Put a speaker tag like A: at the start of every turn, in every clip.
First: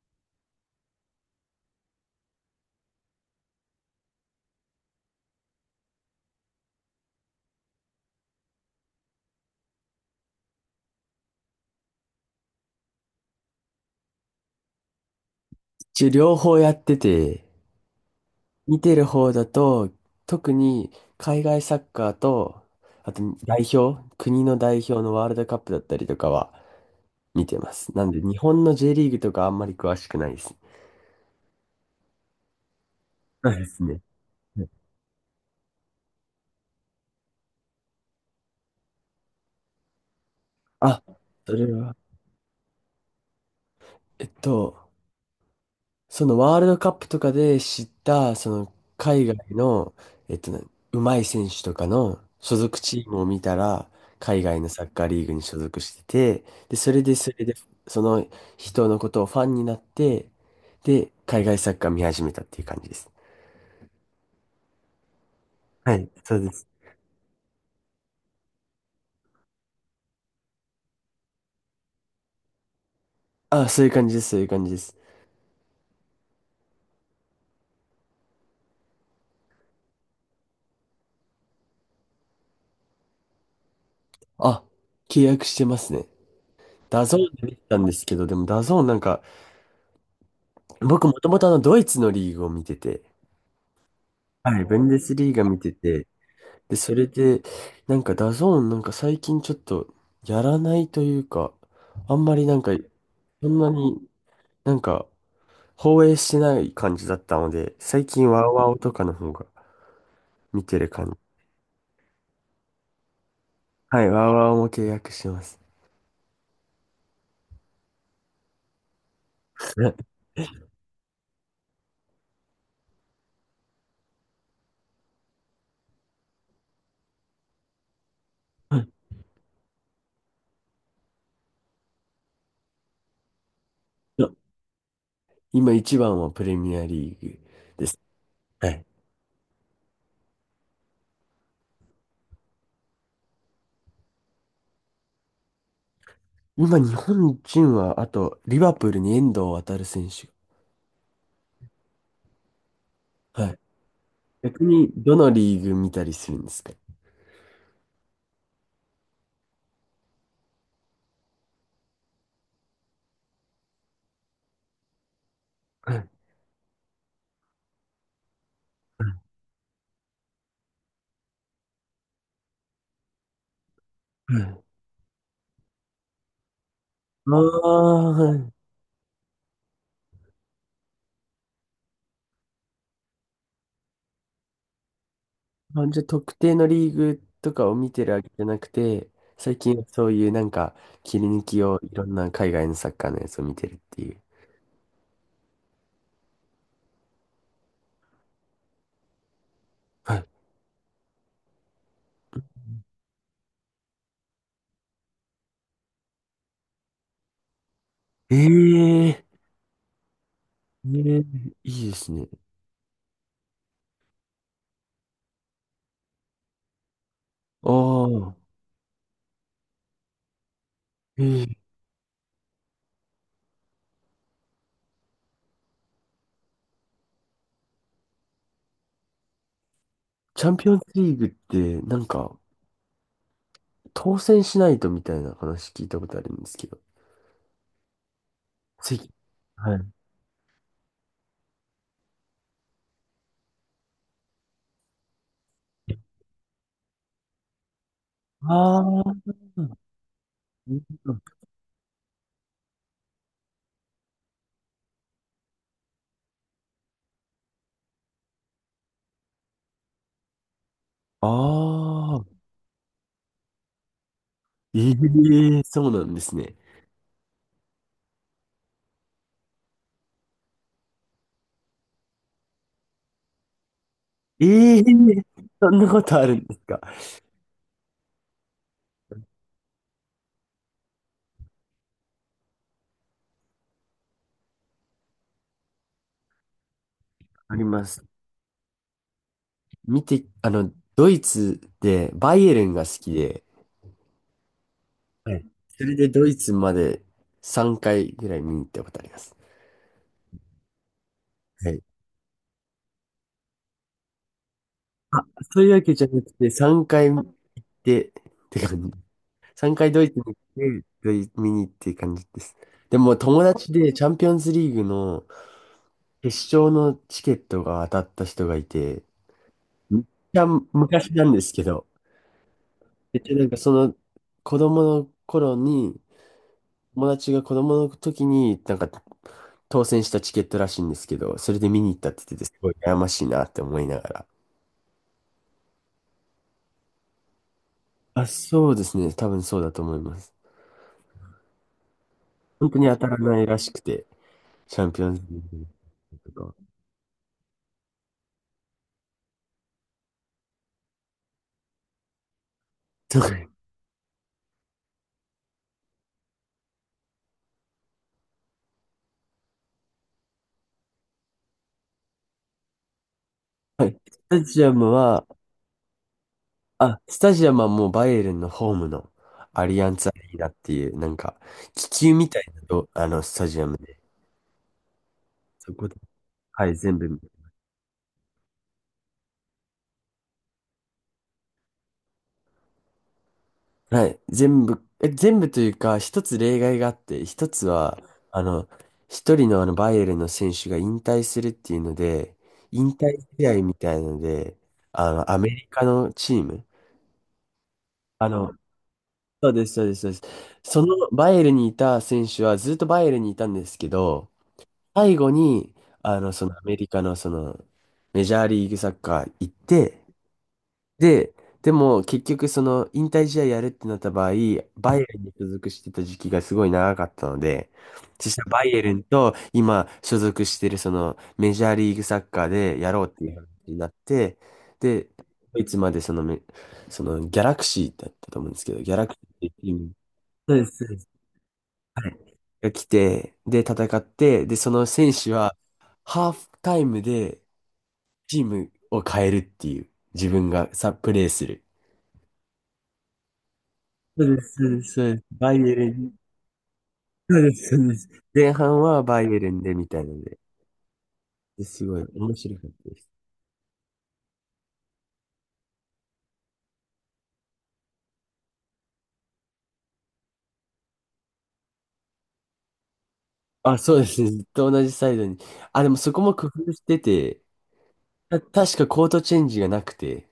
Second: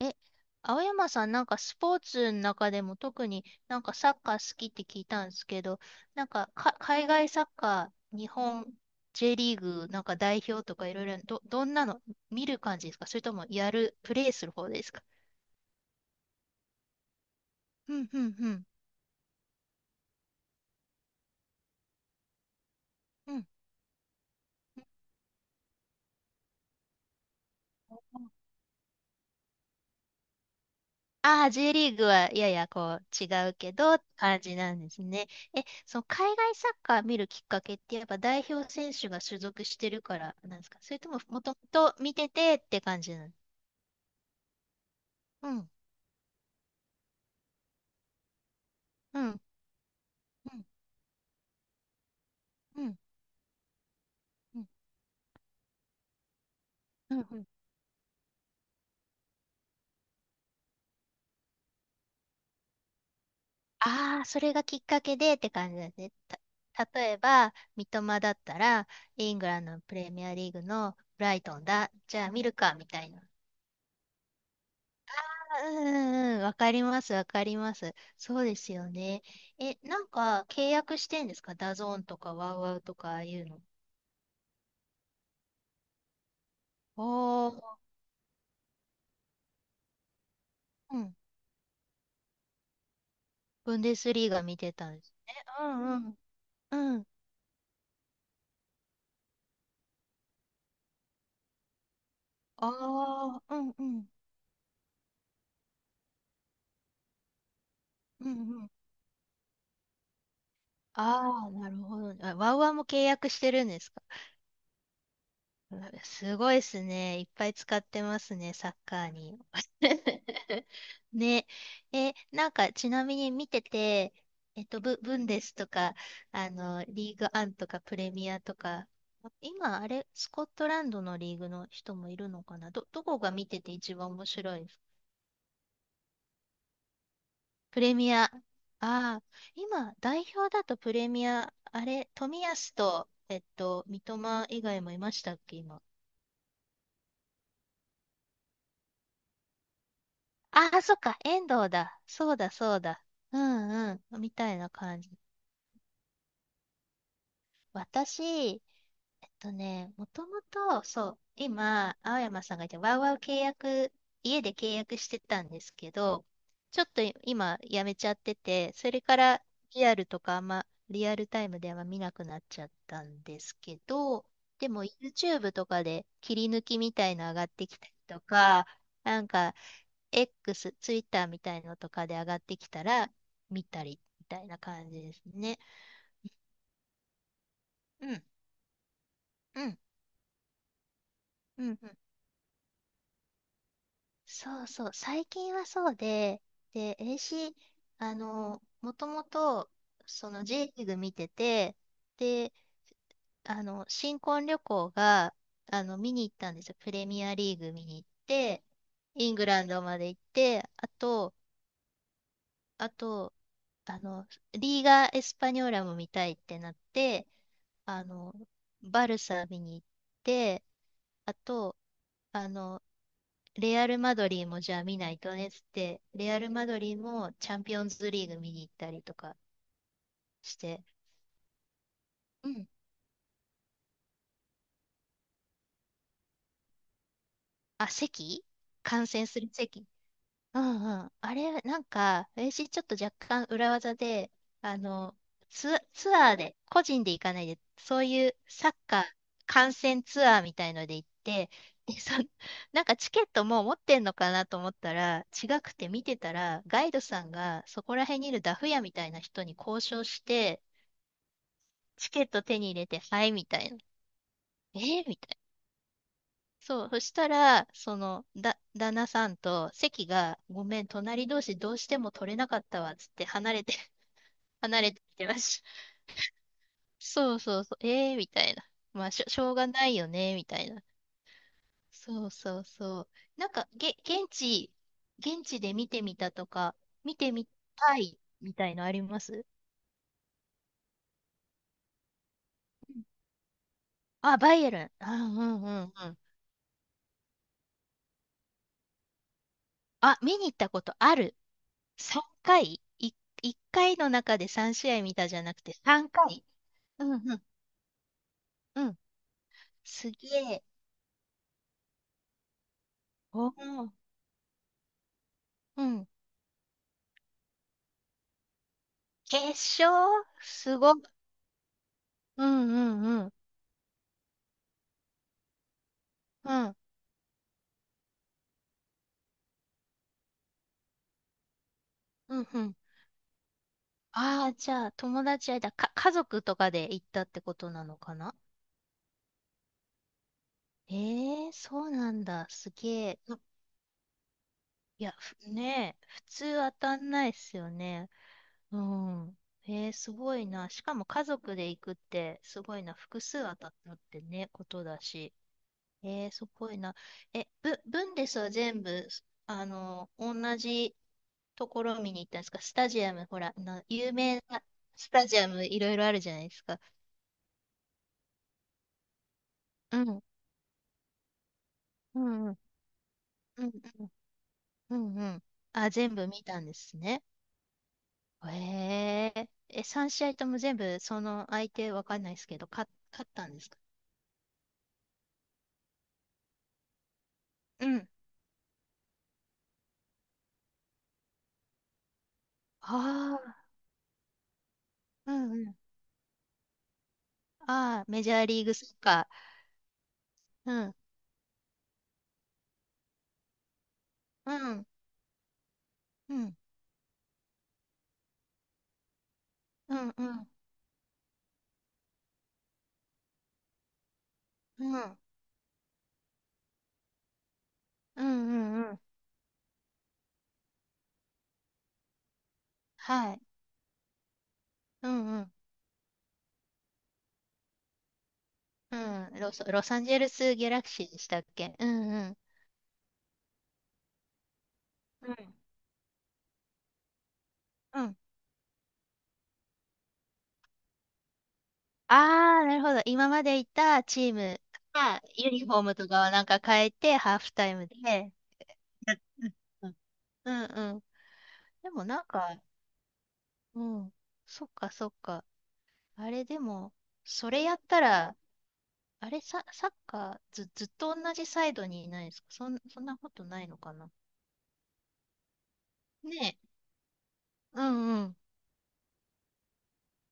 A: え、青山さん、なんかスポーツの中でも特になんかサッカー好きって聞いたんですけど、なんか、海外サッカー、日本 J リーグ、なんか代表とかいろいろ、どんなの見る感じですか？それともプレイする方ですか？
B: 一応両方やってて、
A: うん、うん、うん。
B: 見てる方だと、特に海外サッカーと、あと
A: うん。
B: 代表、国の代表のワールドカップだったりとかは見てます。なんで日本の J リーグとかあんまり詳しくないです。
A: ああ、J リーグはややこう違
B: そ
A: う
B: うで
A: け
B: す
A: どっ
B: ね。
A: て感じ
B: はい。
A: なんですね。え、その海外サッカー見るきっかけってやっぱ代表選手が所属してるからなんですか？それ
B: あ、
A: とももと
B: そ
A: も
B: れは、
A: と見ててって感じなの？
B: えっと、
A: うん、
B: そのワールドカップとかで知った、その
A: うん、
B: 海
A: う
B: 外
A: ん、
B: の、えっとね、うまい選手とかの所属
A: うん、うん、
B: チームを見たら、海外
A: う
B: のサッカーリーグに所属してて、で、それで
A: ん。
B: そ
A: う
B: れ
A: ん。
B: で、その人のことをファンになって、で、海外サッカー見始めたっていう感じです。
A: ああ、それがきっかけでって感じで
B: は
A: す
B: い、
A: ね。
B: そうです。
A: 例えば、三笘だったら、イングランドのプレミアリーグのブライトンだ。じゃあ見るか、みたいな。
B: あ、そういう感じです、そういう感じです。
A: うんうんうん、わかります、わかります。そうですよね。え、なんか契約してんですか？ダゾーンとかワウワウとかああいうの。
B: あ、契約してますね。ダゾーンで見て
A: お
B: たんですけど、でもダゾーンなんか、
A: おう
B: 僕も
A: ん。
B: ともとあのドイツのリーグを見てて、
A: ブンデスリーガ見
B: はい、
A: て
B: ブン
A: たん
B: デ
A: です
B: スリー
A: ね。
B: ガ見
A: う
B: て
A: んう
B: て、
A: ん。
B: で、そ
A: うん。
B: れで、なんかダゾーンなんか最近ちょっとやらないというか、あんまりなん
A: あ
B: か、そ
A: あ、う
B: んな
A: んう
B: に
A: ん。
B: なんか放映してない感じだったので、最
A: う
B: 近
A: ん
B: ワウ
A: う
B: ワ
A: ん。
B: ウとかの方が見てる感じ。
A: ああ、なるほどね。あ、ワウワウも契約してるんです
B: は
A: か？
B: い、ワウワウも契約してます。
A: うわすごいですね。いっぱい使ってますね、サッカーに。ね。え、なんか、ちなみに見てて、えっと、ブンデスとか、あの、リーグアンとか、プレミアとか、今、あれ、スコットランドのリーグの人もいるのかな、どこが見てて一番面白い？
B: 今一番はプレミアリーグ
A: プ
B: で
A: レ
B: す。
A: ミア。あ
B: はい。
A: あ、今、代表だとプレミア、あれ、冨安と、えっと、三笘以外もいましたっけ、今。
B: 今日本人は、あと、リバプールに遠藤航選手。
A: ああ、そっか、遠藤だ。そうだ、そうだ。う
B: はい。
A: んうん、みたい
B: 逆
A: な
B: に、
A: 感じ。
B: どのリーグ見たりするんですか？
A: 私、えっとね、もともと、そう、今、青山さんが言って、ワウワウ契約、家で契約してたんですけ
B: はい。
A: ど、ちょっと今、やめちゃってて、それか
B: は
A: らリアルとかあんま、リアルタイムでは見なくなっちゃったんですけど、
B: い。は
A: で
B: い。
A: も YouTube とかで切り抜きみたいの
B: あ
A: 上がってきたり
B: あ
A: と
B: ー、はい。
A: か、なんか X、Twitter みたいのとかで上がってきたら見たりみたいな感じですね。
B: あ、じゃあ特定のリーグとかを見て
A: う
B: るわ
A: ん、
B: けじゃなくて、最
A: う
B: 近
A: ん、
B: はそういうなんか切り抜き
A: うん、う
B: を
A: ん。
B: いろんな海外のサッカーのやつを見てるっていう。
A: そうそう、最近はそうで、で、AC、もともと、
B: はい。
A: その J リーグ見てて、で、あの、新婚旅行が、あの、見に行ったんですよ。プレミアリーグ見に行っ
B: え
A: て、
B: え
A: イングランドまで行って、あ
B: ええ
A: と、
B: いいですね。
A: あと、あの、リーガ・エスパニョーラも見たいってなって、
B: あ
A: あの、
B: あ、
A: バルサ見に行って、あ
B: ええ。
A: と、あの、レアル・マドリーもじゃあ見ないとねっつって、レアル・マドリーもチャンピオンズリーグ見に行ったりとか
B: チャン
A: し
B: ピオン
A: て、
B: ズリーグってなんか
A: うん。
B: 当選しないとみたいな話聞いたことあるんですけど。
A: あ、席
B: つ
A: 観
B: い。
A: 戦する
B: はい。
A: 席。うんうん。あれ、なんか、私ちょっと若干裏技で、あの、ツアーで、個人で行かないで、そういうサッカ
B: あ
A: ー
B: あ、
A: 観戦ツアーみたいので行って、で、そ、なんかチケットもう持ってんのかなと思ったら、違くて見てたら、ガイドさんがそこら辺にいるダフ屋みたいな人に交渉して、
B: あ
A: チケ
B: あ、
A: ット手に入れて、はい、みたいな。え
B: え
A: ーみたいな。
B: えそうなんですね。
A: そう、そしたら、旦那さんと席が、ごめん、隣同士どうしても取れなかったわ、つって離れて、
B: え
A: 離
B: え、
A: れてきてました。
B: そんなことあるんですか？
A: そうそうそう、えーみたいな。まあ、しょうがないよね、みたいな。そうそうそう。なんか、げ、現地、現地で見てみたとか、見てみ
B: ありま
A: た
B: す。
A: い、みたいのあります？
B: 見て、あの、ドイツでバイエルンが好きで、
A: あ、バイエルン。あ、う
B: は
A: ん
B: い。
A: う
B: そ
A: ん
B: れで
A: うん。
B: ドイツまで3回ぐらい見に行ったことあります。
A: あ、見に行ったことある。
B: はい。
A: 3回、1回の中で3試合見
B: あ、
A: たじゃなく
B: そういう
A: て
B: わけじゃ
A: 3
B: なく
A: 回。
B: て、3
A: う
B: 回
A: ん
B: 行っ
A: うん、
B: て、って
A: う
B: 感じ。
A: ん。
B: 3回ド
A: す
B: イツに行っ
A: げえ。
B: て、見に行って感じです。でも友
A: お
B: 達
A: ー
B: でチャンピオンズリーグの
A: うん。
B: 決勝のチケットが当たった人がいて、
A: 決勝
B: めっちゃ
A: すごっ。
B: 昔なんですけど、
A: うんう
B: めっ
A: んう
B: ち
A: ん。
B: ゃなんかその子供の頃に、
A: うん、
B: 友達が子供の時に、なんか当選したチケットらしいんですけど、それで見に行ったって言
A: う
B: ってて、
A: ん
B: す
A: う
B: ごい
A: ん。
B: 悩ましいなって思いながら。
A: ああ、じゃあ友達間、か、家族とかで行ったってことなのか
B: あ、
A: な？
B: そうですね。多分そうだと思います。
A: ええー、そうなんだ。
B: 本
A: す
B: 当に
A: げ
B: 当たら
A: え。う
B: な
A: ん。
B: いらしくて、チャンピ
A: い
B: オ
A: や、
B: ンズ
A: ふ
B: リーグ
A: ねえ、普
B: と
A: 通
B: か。
A: 当たんないっすよね。うん。えー、すごいな。しかも家族で行くって、すごいな。
B: と
A: 複
B: か
A: 数当たったってね、ことだし。えー、すごいな。え、ブンデスは全部、あの、同じところ見に行ったんですか？スタジアム、ほら、
B: はい。
A: 有
B: ス
A: 名
B: タ
A: な
B: ジアム
A: ス
B: は、
A: タジアムいろいろあるじゃないですか。
B: あ、スタジアムはもうバイエルンのホームのアリアン
A: う
B: ツア
A: ん、
B: リーナっていう、なんか、気球
A: う
B: みたい
A: ん、うん、
B: なと、あの、スタジ
A: う
B: ア
A: ん、
B: ムで、
A: うん、うんうん。
B: そこ
A: あ、
B: で、
A: 全部見た
B: は
A: んで
B: い、
A: す
B: 全部。
A: ね。へえ、え、3試合とも全部、その相手わかんないですけど、勝ったんですか？
B: はい。全部というか、一つ例外があって、一つ
A: う
B: は、
A: ん。
B: あの、一人のあの、バイエルンの選手が引退するっていうので、引退試合
A: あ、
B: みたいので、あの、
A: う
B: アメ
A: んう
B: リ
A: ん。
B: カのチーム、
A: ああ、メ
B: あ
A: ジャー
B: の、
A: リーグサッカ
B: そうです、そうです、そうです。
A: ー。う
B: そ
A: ん。
B: のバイエルンにいた選手はずっとバイエルンにいたんですけど、
A: うん。
B: 最後に、あの、
A: う
B: その
A: ん。
B: アメリカのその、メジャーリーグサッカー行っ
A: う
B: て、
A: ん。うん。
B: で、でも結局その引退試合やるってなった場合、バ
A: うん。う
B: イエル
A: ん。
B: ンに所属してた時期がすごい長かったので、
A: う
B: そしたらバイエ
A: んう
B: ル
A: ん。
B: ンと今所属してるそのメジャーリーグサッカーでやろうってい
A: は
B: う
A: い。
B: 話になって、で、
A: うん。うん。
B: ドイツまでそのめ、そのギャラクシーだったと思うんですけど、ギャ
A: う
B: ラクシ
A: ん。
B: ー
A: ロ
B: っ
A: ス、
B: ていう
A: ロ
B: チーム。
A: サンゼル
B: そ
A: ス
B: うで
A: ギャ
B: す、
A: ラ
B: そう
A: ク
B: で
A: シ
B: す。
A: ーでしたっけ？う
B: は
A: んう
B: い。
A: ん。
B: が来て、で、戦って、で、その選
A: う
B: 手
A: ん。
B: はハーフタイムで
A: うん。
B: チームを変えるっていう、自分がさ、プレーする。
A: ああ、なるほど。今までいた
B: そ
A: チー
B: うです、
A: ム
B: そうです、そうで
A: が
B: す。
A: ユ
B: バイ
A: ニフ
B: エ
A: ォー
B: ル
A: ムと
B: ン。
A: かをなんか変えて、ハ
B: そ
A: ー
B: うで
A: フタ
B: す、
A: イ
B: そう
A: ム
B: です。
A: で。
B: 前半はバイエルンでみ
A: うん
B: たいなので、
A: うんうんうん。
B: です
A: で
B: ごい
A: もなん
B: 面
A: か、
B: 白かったです。
A: うん。そっかそっか。あれでも、それやったら、あれ、サ、サッカーず、ずっと同じサイドにいないですか？そんなことないの
B: あ、
A: か
B: そうで
A: な？
B: すね。ずっと同じサイドに。あ、でもそこも
A: ね
B: 工
A: え。
B: 夫してて、
A: うんうん。
B: 確かコートチェンジがなくて、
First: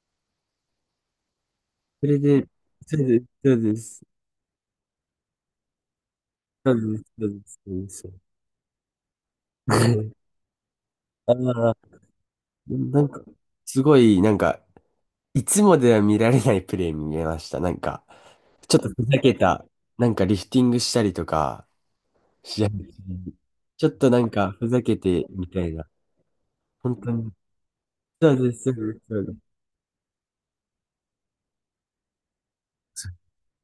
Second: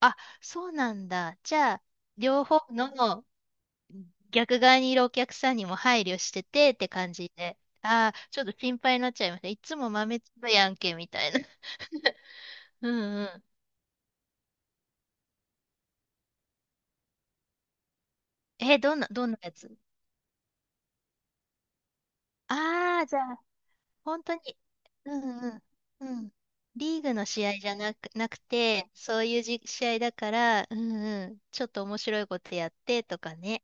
A: あ、そうなんだ。じゃあ、
B: それ
A: 両
B: で、
A: 方の
B: そうです、
A: 逆側にいるお客さんにも配慮して
B: そ
A: てっ
B: う
A: て
B: です、
A: 感
B: そう
A: じ
B: で
A: で。
B: す、そうです、そう
A: ああ、
B: です。
A: ちょっと心配になっちゃいました。いつも豆 粒やんけ、みた
B: あ
A: いな。
B: あ、
A: うん
B: なんか、
A: うん。
B: すごい、なんか、いつもでは見られないプレー見えました。なんか、ち
A: え、
B: ょっとふざ
A: どん
B: け
A: なや
B: た、
A: つ？
B: なんかリフティングしたりとか、試合中
A: ああー、じゃ
B: に
A: あ、
B: ちょっとな
A: 本
B: ん
A: 当
B: か
A: に、
B: ふざけ
A: う
B: て
A: んう
B: みた
A: ん、
B: いな。
A: うん。
B: 本
A: リー
B: 当
A: グの
B: に。
A: 試合じゃなく、な
B: そ
A: く
B: うです、そ
A: て、
B: うです、そ
A: そ
B: う
A: う
B: です。
A: いう試合だから、うん。うん、ちょっと面白いことやってとかね。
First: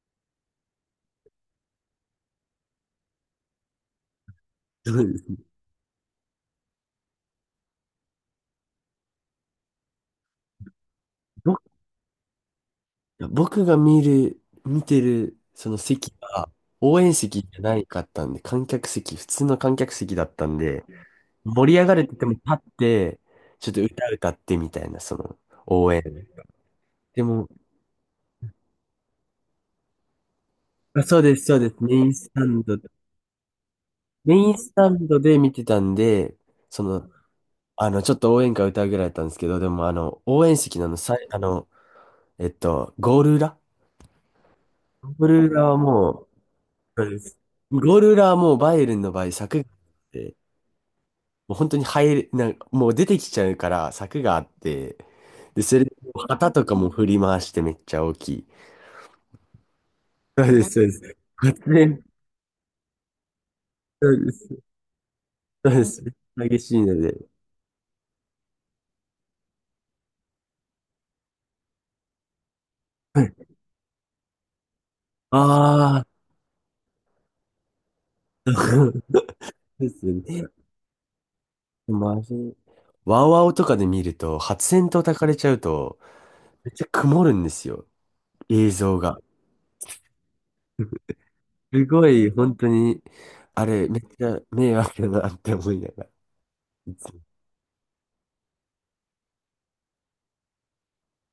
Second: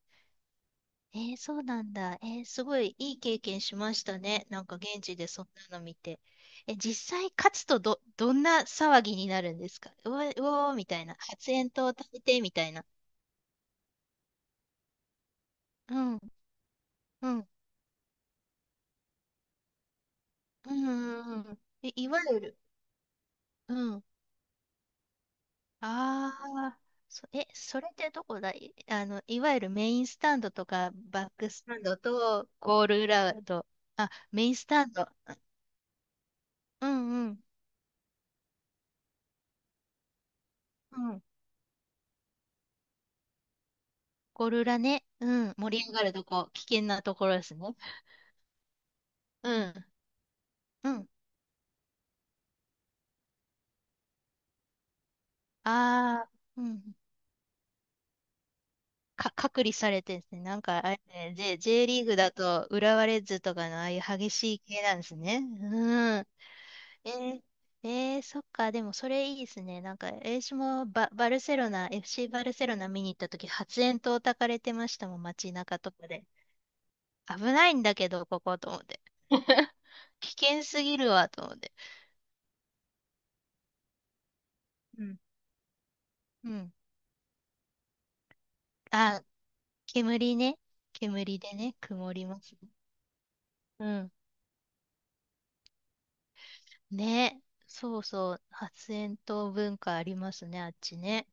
A: えーそうなんだ。えーすごいいい経験しましたね。なんか
B: そ
A: 現
B: う
A: 地
B: です
A: で
B: ね。
A: そんなの見て。え、実際勝つとどんな騒ぎになるんですか？うわ、うおーみたいな。発
B: 僕
A: 煙筒を食べてみたいな。
B: 僕が見てるその
A: う
B: 席
A: ん、うん、
B: が応援
A: う
B: 席
A: ん、
B: じゃないかったんで、観客席、普通の観客席だったん
A: う
B: で、
A: ん、うん。
B: 盛り上がれ
A: い
B: て
A: わ
B: ても
A: ゆ
B: 立
A: る、
B: って、ちょっ
A: う
B: と
A: ん。
B: 歌歌ってみたいな、その応援。
A: ああ、
B: でも、
A: それってどこだい、あの、いわゆるメインスタンドとか、
B: あ、そう
A: バッ
B: です、
A: ク
B: そう
A: ス
B: で
A: タ
B: す。
A: ン
B: メ
A: ド
B: インスタ
A: と
B: ンド、
A: ゴール裏と、あ、
B: メ
A: メ
B: イ
A: イン
B: ン
A: ス
B: ス
A: タ
B: タ
A: ン
B: ン
A: ド。
B: ドで見てたんで、そ
A: う
B: の、
A: んうん。
B: あの、ちょっと応援歌歌うぐらいだったんですけど、でも、あの、応援席のあの、
A: う
B: さ
A: ん。
B: い、あの、えっと、ゴール裏
A: ゴール裏ね。
B: ゴー
A: う
B: ル
A: ん。
B: 裏は
A: 盛り上がると
B: もう、
A: こ、危険な
B: そう
A: と
B: で
A: ころ
B: す。
A: ですね。
B: ゴール裏はもうバイエルンの場合、
A: う
B: 柵があ
A: ん。
B: って、
A: うん。
B: もう本当になんかもう出てきちゃうから柵があって、で、それ、
A: ああ、
B: 旗
A: う
B: とかも
A: ん。
B: 振り回してめっちゃ大きい。
A: 隔離されてですね。
B: そう
A: な
B: で
A: ん
B: す、そ
A: か、
B: う
A: あ
B: で
A: れ
B: す。
A: ね、J リーグだと、浦和レッズとかのああいう
B: そう
A: 激
B: です、
A: しい系なんですね。
B: そうです。
A: うん。
B: 激しいの
A: え
B: で。
A: ー、えーそっか、でもそれいいですね。なんか、私もバルセロナ、FC バルセロナ見に行った時、発煙筒焚かれてましたもん、街中と
B: ああ
A: かで。危ないんだけど、こ
B: ー、
A: こと思
B: そ
A: って。
B: う です
A: 危
B: ね。
A: 険すぎるわ、と思って。
B: マジ。ワウワウとかで見ると、発煙筒
A: う
B: 焚
A: ん。
B: かれちゃうと、
A: う
B: め
A: ん。
B: っちゃ曇るんですよ。映像が。
A: あ、煙ね。煙でね、
B: すご
A: 曇り
B: い、
A: ます
B: 本当
A: ね。
B: に、あ
A: う
B: れ、めっ
A: ん。
B: ちゃ迷惑だなって思いながら。
A: ね。そうそう。発煙筒文化ありますね、あっちね。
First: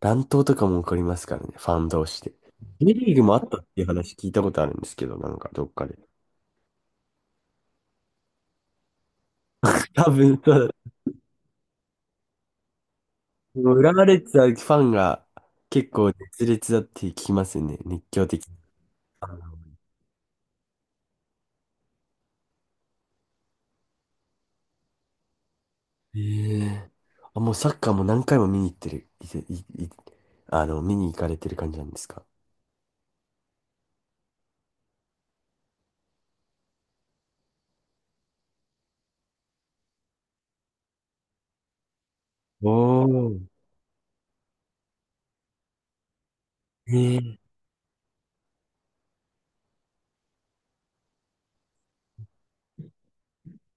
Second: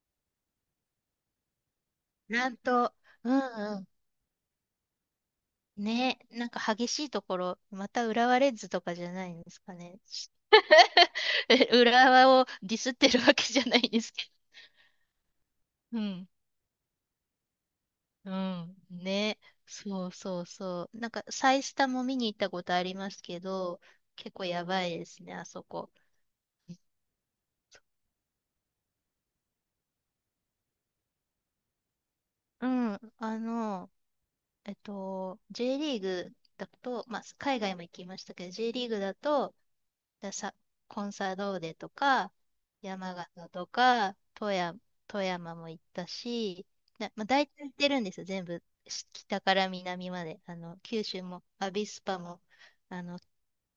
B: 乱闘とかも起こりますからね、ファン同士で。
A: なん
B: J
A: と、
B: リーグ
A: う
B: もあ
A: ん
B: ったって
A: う
B: いう
A: ん。
B: 話聞いたことあるんですけど、なんかどっかで。
A: ね、なんか激しいところ、また浦和レッズとかじゃないんですかね。
B: 多分、そうだ、
A: え浦和をディスってるわけじゃ
B: も
A: な
B: う
A: い
B: レ
A: んです
B: ッ
A: け
B: ズはファンが結
A: ど。う
B: 構
A: ん。
B: 熱烈だって聞きますよね、熱狂
A: う
B: 的な。
A: ん。ね。そうそうそう。なんか、サイスタも見に行ったことありますけど、結構やばいですね、あそこ。
B: ええ。あ、もうサッカーも何回も見に行ってる、いていいあの、見に行かれてる感じなんですか？
A: うん。あの、えっと、J リーグだと、まあ、海外も行きましたけど、J リーグだと、ださ、コンサドーレとか、
B: お
A: 山
B: おー。
A: 形とか、富山、富山も行ったし、まあ、
B: え
A: 大
B: え
A: 体行ってるんですよ、全部。北から南まで。あの、九州も、アビスパも、あの、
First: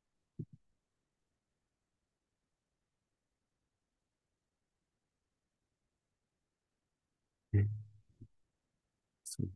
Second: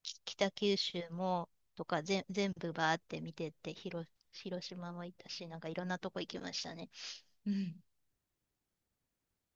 A: 北九州も、とか、全部バーって見てって、広島も行ったし、なんかいろんなとこ行きましたね。うん。
B: そう